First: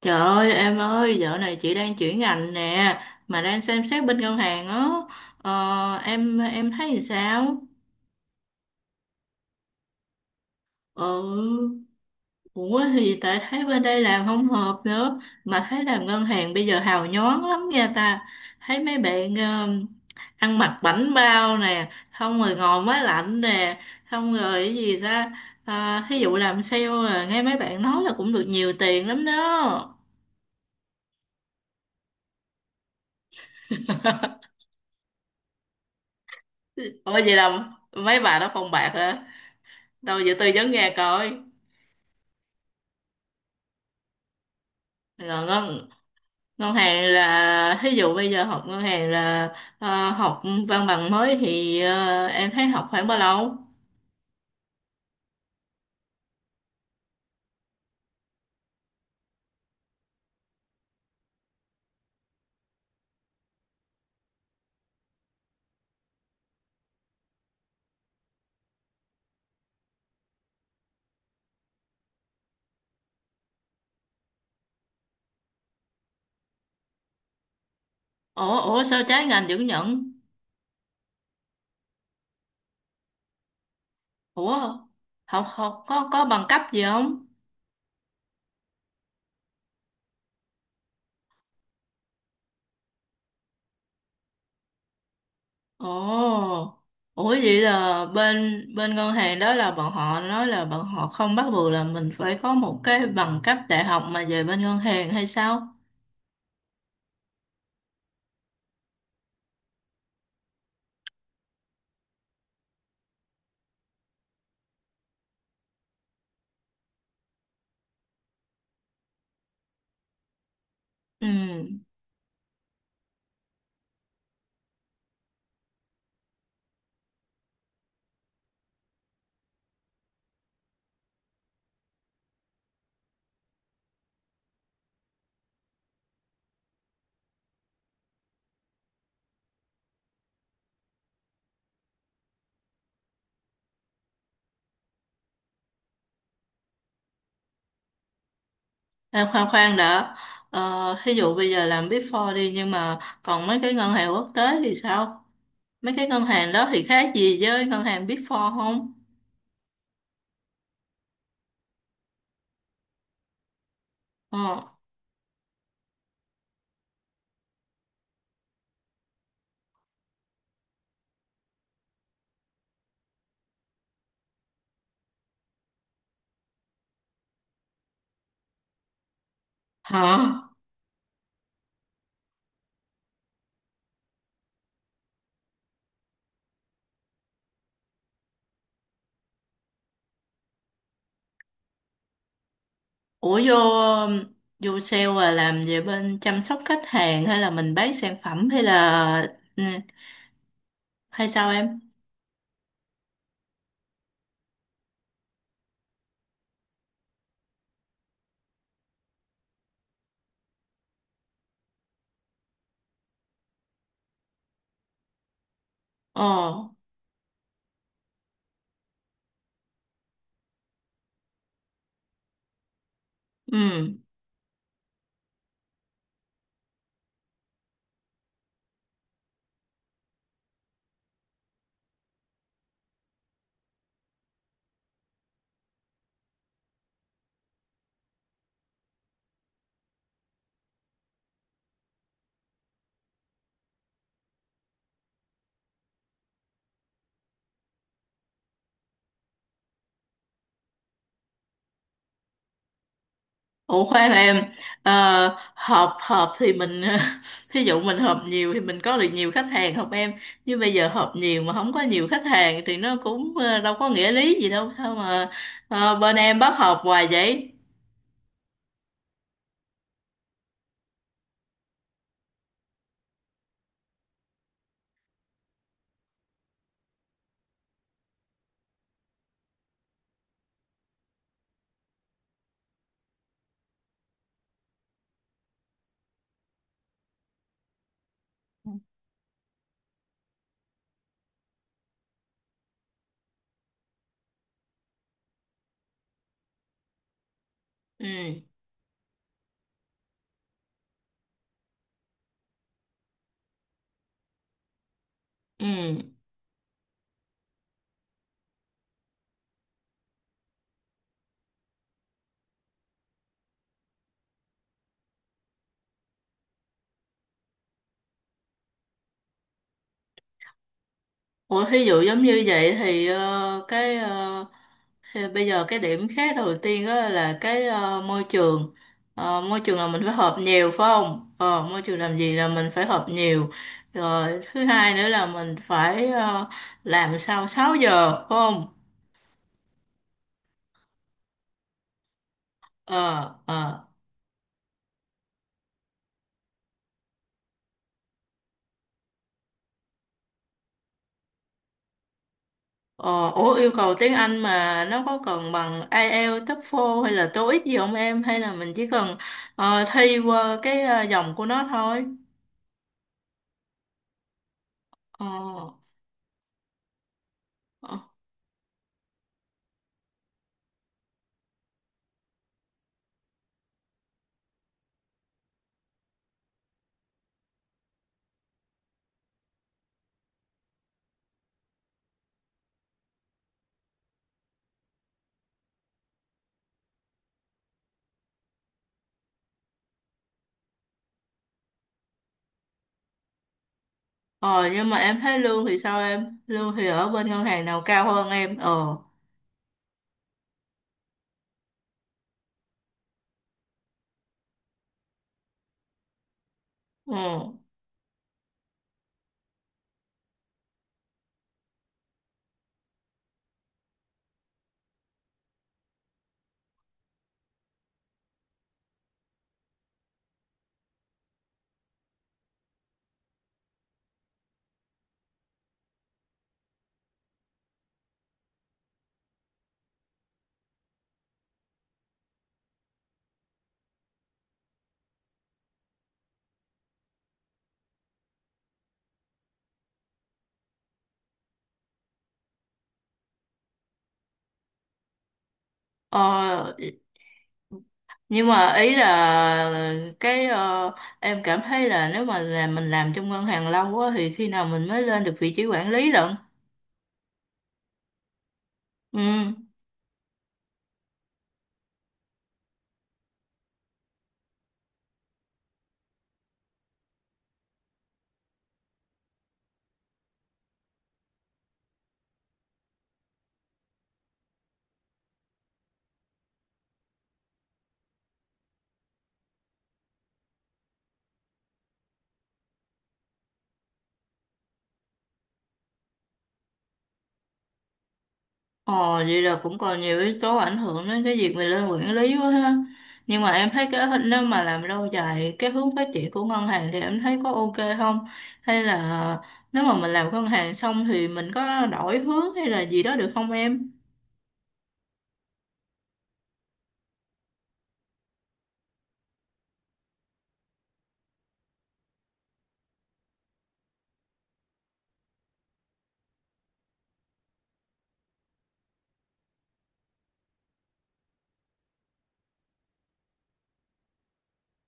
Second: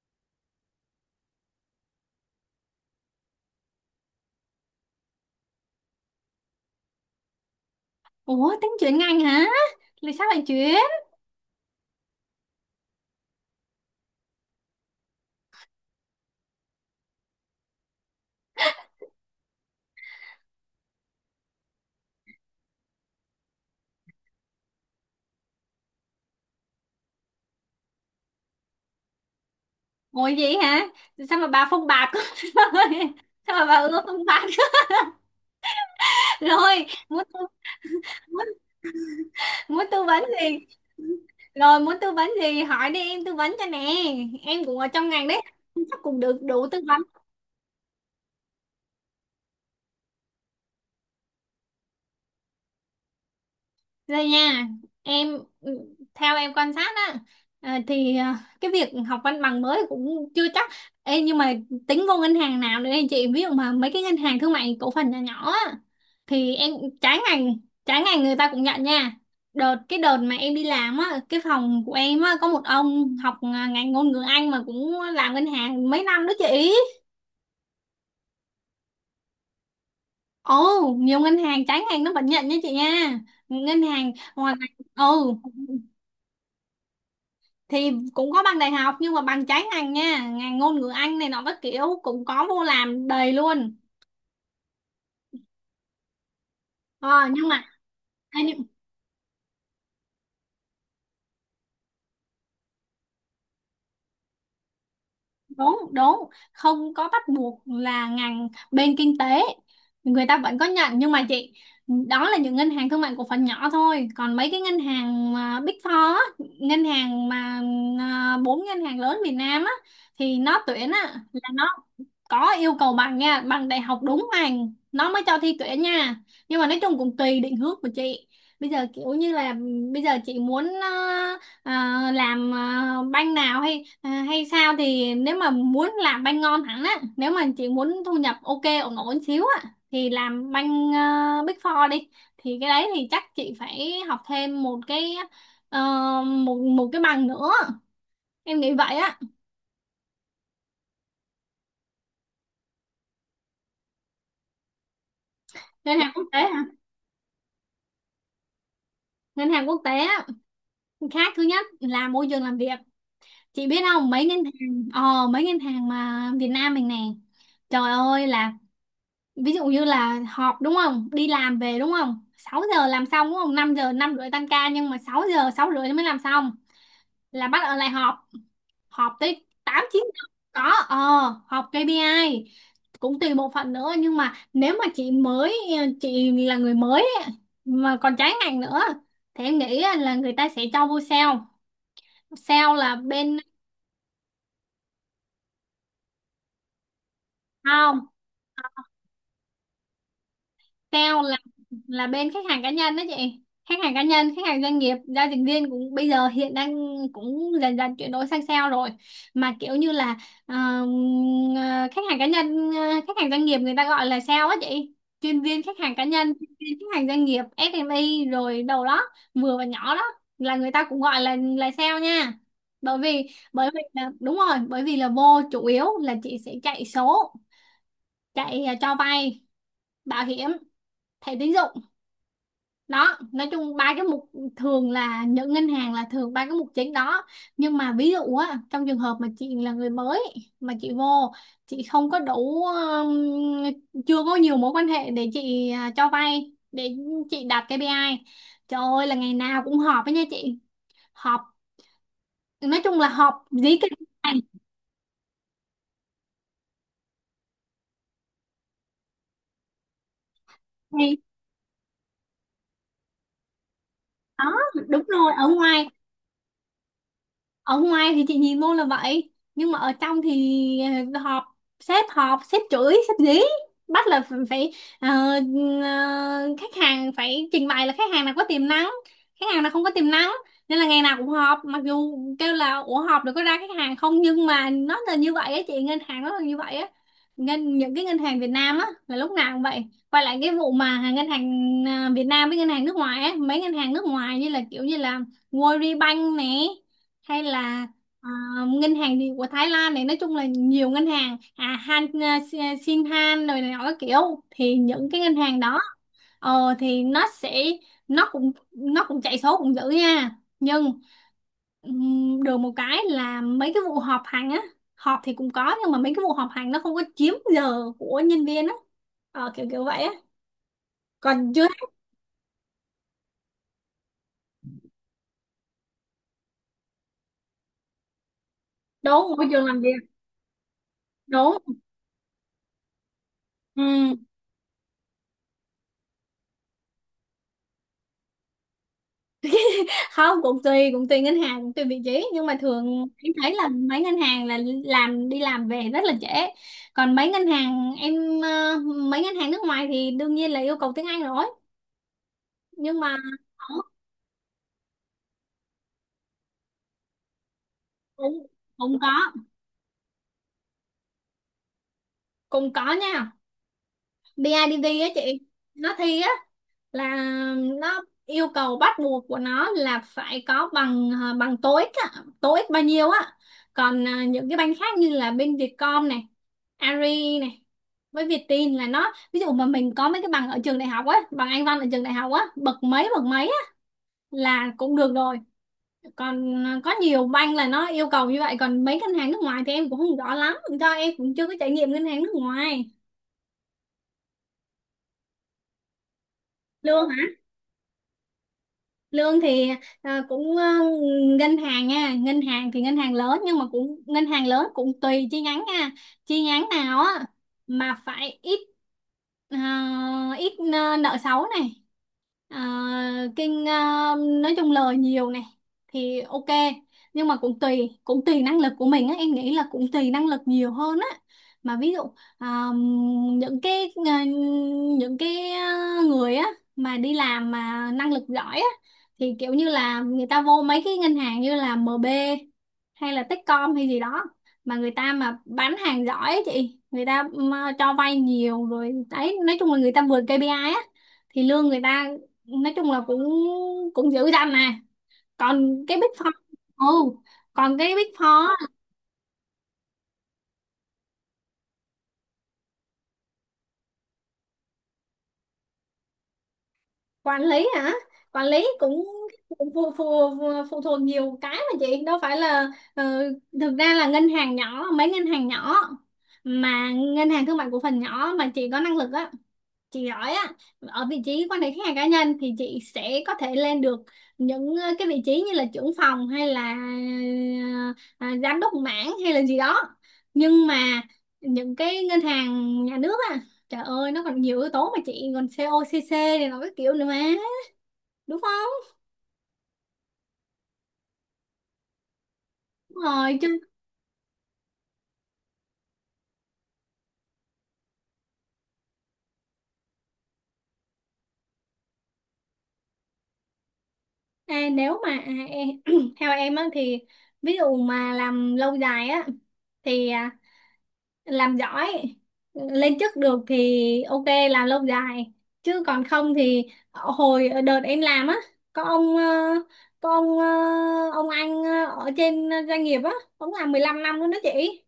Trời ơi em ơi, dạo này chị đang chuyển ngành nè, mà đang xem xét bên ngân hàng á. Ờ, em thấy thì sao? Ủa tính chuyển ngành hả? Là sao bạn chuyển? Ừ, ủa thì tại thấy bên đây làm không hợp nữa, mà thấy làm ngân hàng bây giờ hào nhoáng lắm nha ta. Thấy mấy bạn ăn mặc bảnh bao nè, không rồi ngồi máy lạnh nè, không rồi cái gì ta. À, thí dụ làm sale à, nghe mấy bạn nói là cũng được nhiều tiền lắm đó. Ngồi vậy hả? Sao mà bà phong bạc rồi? Sao mà bà ưa phong bạc rồi? Ủa vậy là mấy bà muốn đó phong bạc hả? muốn tư Đâu vấn giờ tôi gì? giống nghe coi Rồi muốn tư vấn gì hỏi đi, em tư vấn cho nè. Em cũng ở trong ngành đấy, rồi ngân chắc cũng được đủ ngân tư vấn. hàng là thí dụ bây giờ học ngân hàng là học văn bằng mới thì em thấy học khoảng bao lâu? Đây nha, em theo em quan sát á, cái việc học văn bằng mới cũng chưa chắc. Ê, nhưng mà tính vô ngân hàng nào nữa đây chị, ví dụ mà mấy cái ngân hàng thương mại cổ phần nhỏ nhỏ á thì em, trái ngành trái ngành người ta cũng nhận nha. Cái đợt mà em đi làm á, cái phòng của em á có một ông học ngành ngôn ngữ Anh mà cũng làm ngân hàng mấy năm đó chị. Ủa ủa sao trái ngành vẫn nhận? Ồ, nhiều ngân hàng trái ngành nó vẫn nhận nha chị nha. Ngân hàng ngoài ngành, Ủa ừ, học học có bằng cấp gì không? thì cũng có bằng đại học nhưng mà bằng trái ngành nha, ngành ngôn ngữ Anh này nó các kiểu cũng có vô làm đầy luôn. Ồ. Ờ, Ủa nhưng vậy mà là thế nhưng- bên bên ngân hàng đó là bọn họ nói là bọn họ không bắt buộc là mình phải có một cái bằng cấp đại học mà về bên ngân hàng hay sao? đúng, không có bắt buộc là ngành bên kinh tế, người ta vẫn có nhận nhưng mà chị, đó là những ngân hàng thương mại cổ phần nhỏ thôi. Còn mấy cái ngân hàng mà Big Four á, ngân hàng mà bốn ngân hàng lớn Việt Nam á, thì nó tuyển á là nó Ừ. có yêu cầu bằng nha, bằng đại học, đúng bằng nó mới cho thi tuyển nha. Nhưng mà nói chung cũng tùy định hướng của chị. Bây giờ kiểu như là bây giờ chị muốn ờ, làm banh nào hay hay sao, thì nếu mà muốn làm banh ngon hẳn á, nếu mà chị muốn thu nhập ok ổn ổn xíu á thì làm banh Big Four đi, thì cái đấy thì chắc chị phải học thêm một cái, ờ, một một cái bằng nữa, em nghĩ vậy á. Em khoan khoan đã. ờ, thí dụ bây giờ làm Big Four đi, nhưng mà còn mấy cái ngân hàng quốc tế thì sao? Mấy ngân cái hàng ngân quốc tế hàng hả đó thì khác gì với ngân hàng Big Four không? Ngân hàng quốc tế á, khác thứ nhất là môi trường làm việc. Chị biết không, mấy ngân Ờ. hàng mấy ngân hàng mà Việt Nam mình nè, trời ơi là, ví dụ như là họp, đúng không, đi làm về, đúng không, 6 giờ làm xong, đúng không, 5 giờ 5 rưỡi tan ca nhưng mà 6 giờ 6 rưỡi mới làm xong, là bắt ở lại họp, họp tới 8 9 giờ. Hả. Có, ờ, họp KPI, cũng tùy bộ phận nữa. Nhưng mà nếu mà chị mới, chị là người mới ấy, mà còn trái ngành nữa, thì em nghĩ là người ta sẽ cho vô sale. sale là bên Ủa vô vô sale là làm về bên chăm sóc khách hàng hay là mình bán không sản phẩm hay là ừ, sale hay là sao em? là bên khách hàng cá nhân đó chị. Khách hàng cá nhân, khách hàng doanh nghiệp, giao dịch viên cũng bây giờ hiện đang cũng dần dần chuyển đổi sang sale rồi. Mà kiểu như là ờ, ờ, khách hàng cá nhân, khách hàng doanh nghiệp người ta gọi là sale á chị, chuyên viên khách hàng cá nhân, chuyên Ờ. viên khách hàng doanh nghiệp SME rồi đầu đó, vừa và nhỏ đó, là người ta cũng gọi là sale nha. bởi vì bởi vì Ừ. là đúng rồi, bởi vì là vô chủ yếu là chị sẽ chạy số, chạy cho vay, bảo hiểm, thẻ tín dụng đó, nói chung ba cái mục, thường là những ngân hàng là thường ba cái mục chính đó. Nhưng mà ví dụ á, trong trường hợp mà chị là người mới mà chị vô, chị không có đủ chưa có nhiều mối quan hệ để chị cho vay để chị đạt KPI, trời ơi là ngày nào cũng họp với nha chị. Họp, nói chung là họp dí Ủa cái khoan này em, ờ, họp họp thì mình thí dụ mình họp nhiều thì mình có được nhiều khách hàng không em? Chứ bây giờ họp thì nhiều mà không có nhiều khách hàng thì nó cũng đâu có nghĩa lý gì đó, đâu, sao đúng mà rồi. ở ngoài bên em bắt họp hoài vậy? ở ngoài thì chị nhìn luôn là vậy, nhưng mà ở trong thì họp, sếp họp, sếp chửi, sếp dí, bắt là phải ờ, khách hàng phải trình bày là khách hàng nào có tiềm năng, khách hàng nào không có tiềm năng, nên là ngày nào cũng họp. Mặc dù kêu là, ủa họp được có ra khách hàng không, nhưng mà nó là như vậy á chị, ngân hàng nó là như vậy á. Những cái ngân hàng Việt Nam á là lúc nào cũng vậy. Quay lại cái vụ mà ngân hàng Việt Nam với ngân hàng nước ngoài á, mấy ngân hàng nước ngoài như là World Bank nè, hay là à, Ừ. ngân hàng thì của Thái Lan này, nói chung là nhiều ngân hàng. À Han Shinhan rồi này nọ các kiểu, thì những cái ngân hàng Ừ. đó thì nó sẽ nó cũng chạy số cũng dữ nha, nhưng được một cái là mấy cái vụ họp hành á, họp thì cũng có nhưng mà mấy cái vụ họp hành nó không có chiếm giờ của nhân viên á, kiểu kiểu vậy á. Còn Ủa, chưa, thí dụ giống như vậy thì cái thì bây giờ cái điểm khác đầu tiên đó là cái môi trường. đúng, Ờ, môi môi trường trường làm là việc, mình phải họp nhiều phải không? đúng, Ờ, môi trường làm gì là mình phải họp nhiều, ừ. rồi thứ hai nữa là mình phải làm sau 6 giờ phải không? Không, cũng tùy, cũng tùy ngân hàng, cũng tùy vị trí, nhưng mà thường em Ờ, thấy là ờ. mấy ngân hàng là làm đi làm về rất là trễ. Còn mấy ngân hàng em ờ, mấy ngân hàng nước ngoài thì đương nhiên là yêu cầu tiếng Anh rồi. Nhưng mà Ờ, ủa yêu cầu tiếng Anh mà nó có cần bằng IELTS, TOEFL hay là TOEIC gì không em? Hay cũng là mình chỉ cũng cần có, thi qua cái dòng của nó thôi? cũng có nha. Bê I BIDV á Ờ. chị, nó thi á, là Ờ. nó yêu cầu bắt buộc của nó là phải có bằng bằng TOEIC á, TOEIC bao nhiêu á. Còn à, những cái banh khác như là bên Vietcom này, Ari này, với Vietin là nó, ví dụ mà mình có mấy cái bằng ở trường đại học á, bằng Anh văn ở trường đại học á, bậc mấy á, là cũng được rồi. Còn à, có nhiều banh là nó yêu cầu như vậy. Còn mấy ngân hàng nước ngoài thì em cũng không rõ lắm, do em cũng chưa có trải nghiệm ngân hàng nước ngoài. Ờ nhưng mà em thấy lương thì sao em? Lương thì Lương ở bên ngân hàng nào cao hơn em? Ờ. lương thì à, cũng à, ngân hàng nha, ngân hàng thì ngân hàng lớn, nhưng mà cũng ngân hàng lớn cũng tùy chi nhánh nha, chi nhánh nào á Ừ. mà phải ít ít nợ xấu này, À, kinh à, nói chung lời nhiều này thì ok. Nhưng mà cũng tùy, cũng tùy năng lực của mình á, em nghĩ là cũng tùy năng lực nhiều hơn á. Mà ví dụ à, những cái à, người á mà đi làm mà năng lực giỏi á, thì kiểu như là người ta vô mấy cái ngân hàng như là MB hay là Techcom hay gì đó, mà người ta mà bán hàng giỏi á chị, người ta mà cho vay nhiều rồi đấy, nói chung là người ta vượt KPI á thì lương người ta nói chung là cũng cũng dữ dằn nè. Còn cái Big Four, Ờ ừ, còn cái Big Four nhưng á, mà ý là cái em cảm thấy là nếu mà là mình làm trong ngân hàng lâu á thì khi nào mình mới lên được vị trí quản lý lận? quản lý hả? Quản lý cũng Ừ. phụ, phụ, phụ, phụ thuộc nhiều cái mà chị, đâu phải là ờ, thực ra là ngân hàng nhỏ, mấy ngân hàng nhỏ mà ngân hàng thương mại cổ phần nhỏ mà chị có năng lực á, chị giỏi á, ở vị trí quan hệ khách hàng cá nhân thì chị sẽ có thể lên được những cái vị trí như là trưởng phòng, hay là giám đốc mảng hay là gì đó. Nhưng mà những cái ngân hàng nhà nước á, trời ơi nó còn nhiều yếu tố mà chị, còn COCC này nó cái kiểu nữa mà, đúng không? Ồ, vậy là cũng còn nhiều yếu tố ảnh hưởng đến cái việc mình lên quản lý quá ha. Đúng rồi Nhưng mà chứ. em thấy cái hình- nếu mà làm lâu dài cái hướng phát triển của ngân hàng thì em thấy có ok không? Hay là nếu mà mình làm ngân hàng xong thì mình có đổi hướng hay là gì đó được không em? À, nếu mà à, em, theo em á thì, ví dụ mà làm lâu dài á thì làm giỏi, lên chức được thì ok, làm lâu dài. Chứ còn không thì hồi đợt em làm á, có ông có ông ờ, ông anh ở trên doanh nghiệp á, ông làm 15 năm luôn đó chị,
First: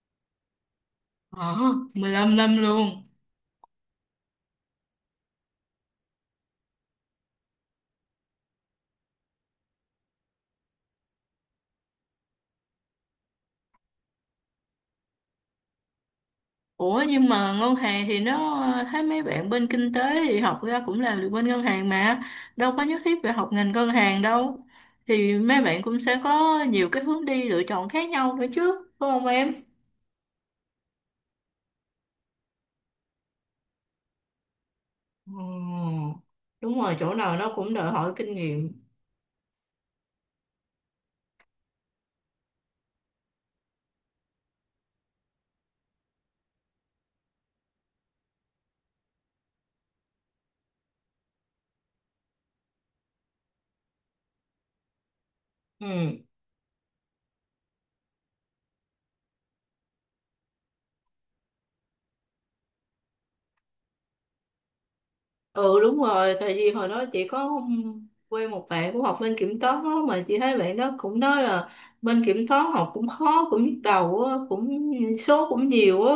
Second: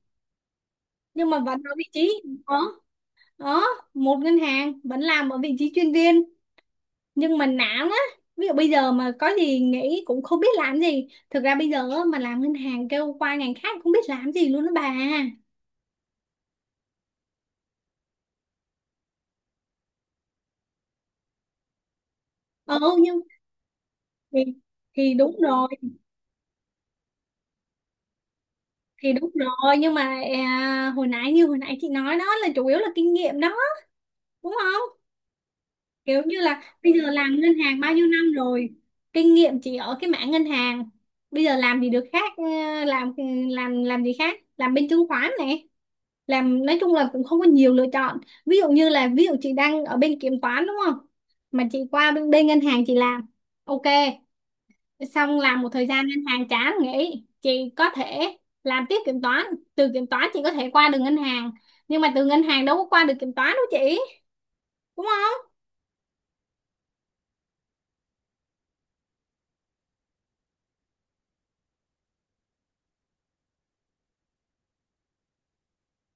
nhưng mà Ờ, vẫn ở vị trí 15 ở, năm luôn. ở một ngân hàng vẫn làm ở vị trí chuyên viên, nhưng mà nản á. Ví dụ bây giờ mà có gì nghĩ cũng không biết làm gì, thực ra bây giờ á, mà làm ngân hàng kêu qua ngành khác cũng biết làm gì luôn đó bà. Ủa nhưng mà ngân hàng thì nó thấy mấy bạn bên kinh tế thì học ra cũng làm được bên ngân hàng mà, đâu có Ừ nhất thiết nhưng, phải học ngành ngân hàng thì đâu, thì đúng thì mấy rồi, bạn cũng sẽ có nhiều cái hướng đi lựa chọn khác nhau nữa chứ phải thì không đúng em? rồi nhưng mà hồi nãy chị nói đó là chủ yếu là kinh nghiệm đó, đúng không? Ừ, Kiểu như là đúng bây rồi, giờ chỗ làm nào nó ngân cũng hàng đòi bao nhiêu hỏi năm kinh rồi, nghiệm. kinh nghiệm chỉ ở cái mảng ngân hàng, bây giờ làm gì được khác? Ờ, làm làm gì khác, làm bên chứng khoán này, làm, nói chung là cũng không có nhiều lựa chọn. Ví dụ như là, ví dụ chị đang ở bên kiểm toán, đúng không, mà chị qua bên ngân hàng chị làm ok, xong làm một Ừ. thời gian ngân hàng chán nghỉ, chị có thể làm tiếp kiểm toán. Từ kiểm toán chị có thể qua được ngân hàng, nhưng mà từ ngân hàng đâu có qua được kiểm toán đâu chị, đúng không? Ừ đúng rồi, tại vì hồi đó chị có quen một bạn cũng học bên kiểm toán á, mà chị thấy bạn đó cũng nói là bên kiểm toán học cũng khó, cũng nhức đầu á, cũng số cũng nhiều á.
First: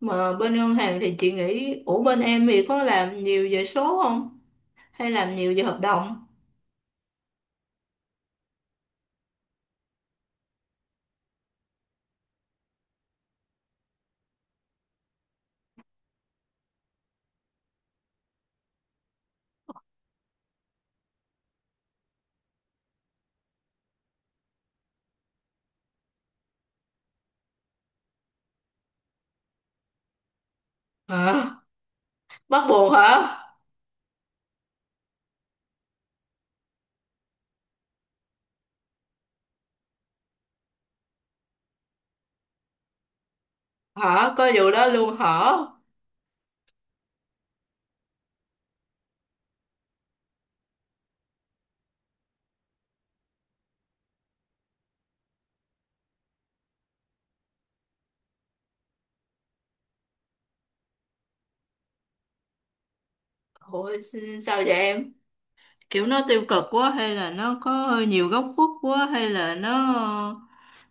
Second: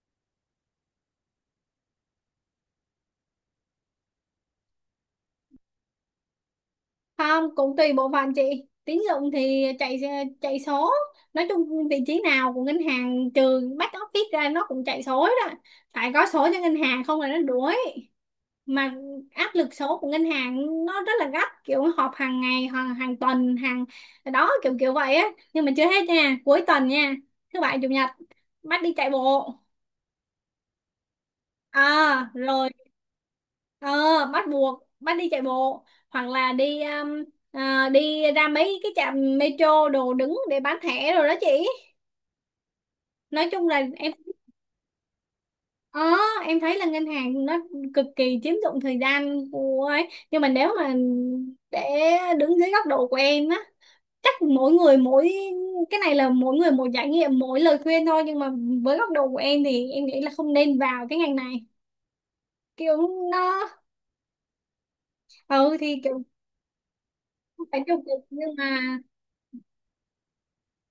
Mà bên ngân hàng thì chị nghĩ, ủa bên em thì có làm nhiều về số không? Hay làm nhiều về hợp đồng? Không, cũng tùy bộ phận chị. Tín dụng thì chạy, chạy số, nói chung vị trí nào của ngân hàng trừ back office ra nó cũng chạy số đó, phải có số cho ngân hàng không là nó đuối. Mà áp lực số của ngân hàng nó rất là gấp, kiểu họp hàng ngày, hàng hàng tuần, hàng, đó, kiểu kiểu vậy á. Nhưng mà chưa hết nha, cuối tuần nha, thứ bảy chủ nhật bắt đi chạy bộ. Hả? À Bắt rồi, buộc hả? ờ, bắt buộc, bắt đi chạy bộ, hoặc là đi đi ra mấy cái trạm metro đồ đứng để bán thẻ rồi đó chị. Nói chung là em, Hả? Có vụ đó luôn hả? ờ, em thấy là ngân hàng nó cực kỳ chiếm dụng thời gian của ấy. Nhưng mà nếu mà, để đứng dưới góc độ của em á, chắc mỗi người mỗi, cái này là mỗi người một trải nghiệm, mỗi lời khuyên thôi, nhưng mà với góc độ của em thì em nghĩ là không nên vào cái ngành này. Kiểu nó, Ủa sao vậy em? ừ thì Kiểu nó kiểu, tiêu cực quá hay là nó không phải tiêu có cực nhiều góc nhưng khuất mà, quá hay là nó,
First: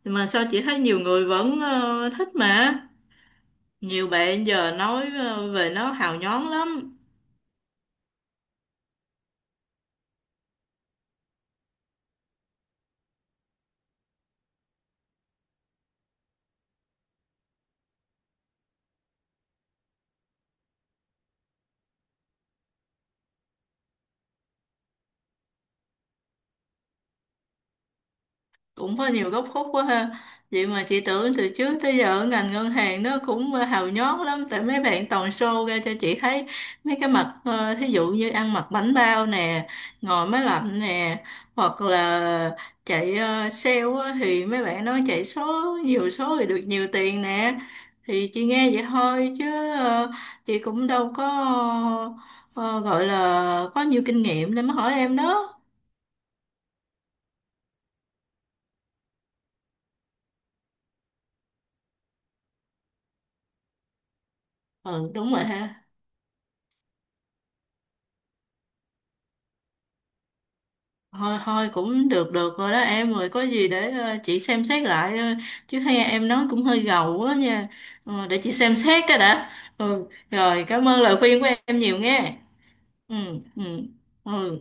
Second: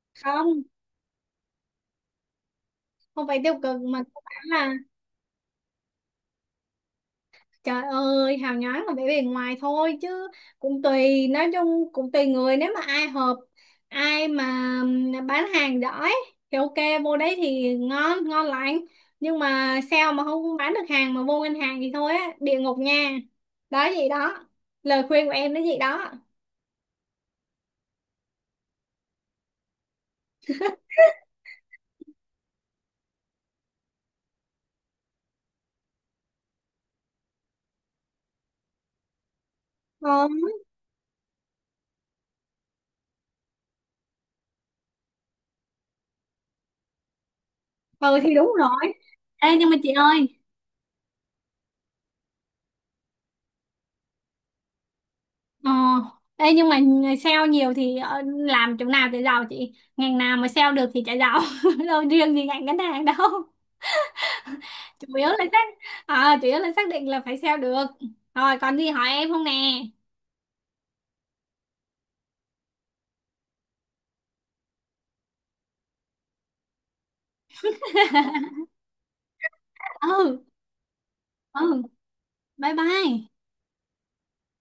mà sao chị không, thấy nhiều người vẫn thích mà, không phải tiêu cực mà nhiều các bạn bạn là, giờ nói về nó hào nhoáng lắm, trời ơi, hào nhoáng là vẻ bề ngoài thôi chứ. Cũng tùy, nói chung cũng tùy người, nếu mà ai hợp, ai mà bán hàng giỏi thì ok, vô đấy thì ngon, ngon lành. Nhưng mà sao mà không bán được hàng mà vô ngân hàng thì thôi á, địa ngục nha. Đó vậy đó. Lời khuyên của em nó vậy đó. cũng có nhiều góc khuất quá ha. Vậy mà chị tưởng từ trước tới giờ ở ngành ngân hàng nó cũng hào nhoáng lắm tại mấy bạn toàn show ra cho chị thấy mấy cái mặt thí dụ như ăn mặc bánh bao nè, ngồi Không. máy lạnh nè, hoặc là chạy sale á, thì mấy bạn nói chạy số nhiều số thì được nhiều tiền nè, Ừ thì thì chị đúng nghe vậy rồi. thôi Ê nhưng chứ mà chị ơi, chị cũng đâu có ờ, gọi là có nhiều kinh nghiệm để mà hỏi em đó. ờ, ê nhưng mà sale nhiều thì ờ, làm chỗ nào để giàu chị? Ngành nào mà sale được thì chả giàu. Đâu riêng gì ngành ngân hàng đâu. chủ Ừ yếu đúng rồi là xác ha. Chủ yếu là xác định là phải sale được. Rồi còn gì hỏi em không nè? Thôi thôi, cũng được được rồi đó em, rồi có gì để chị xem xét lại, chứ hay em nói cũng hơi gầu quá nha. Ờ, để chị xem xét cái đã. Ừ, Ừ. rồi cảm ơn lời khuyên của Ừ. em nhiều nghe. Bye bye. Ừ. Ừ. Ừ.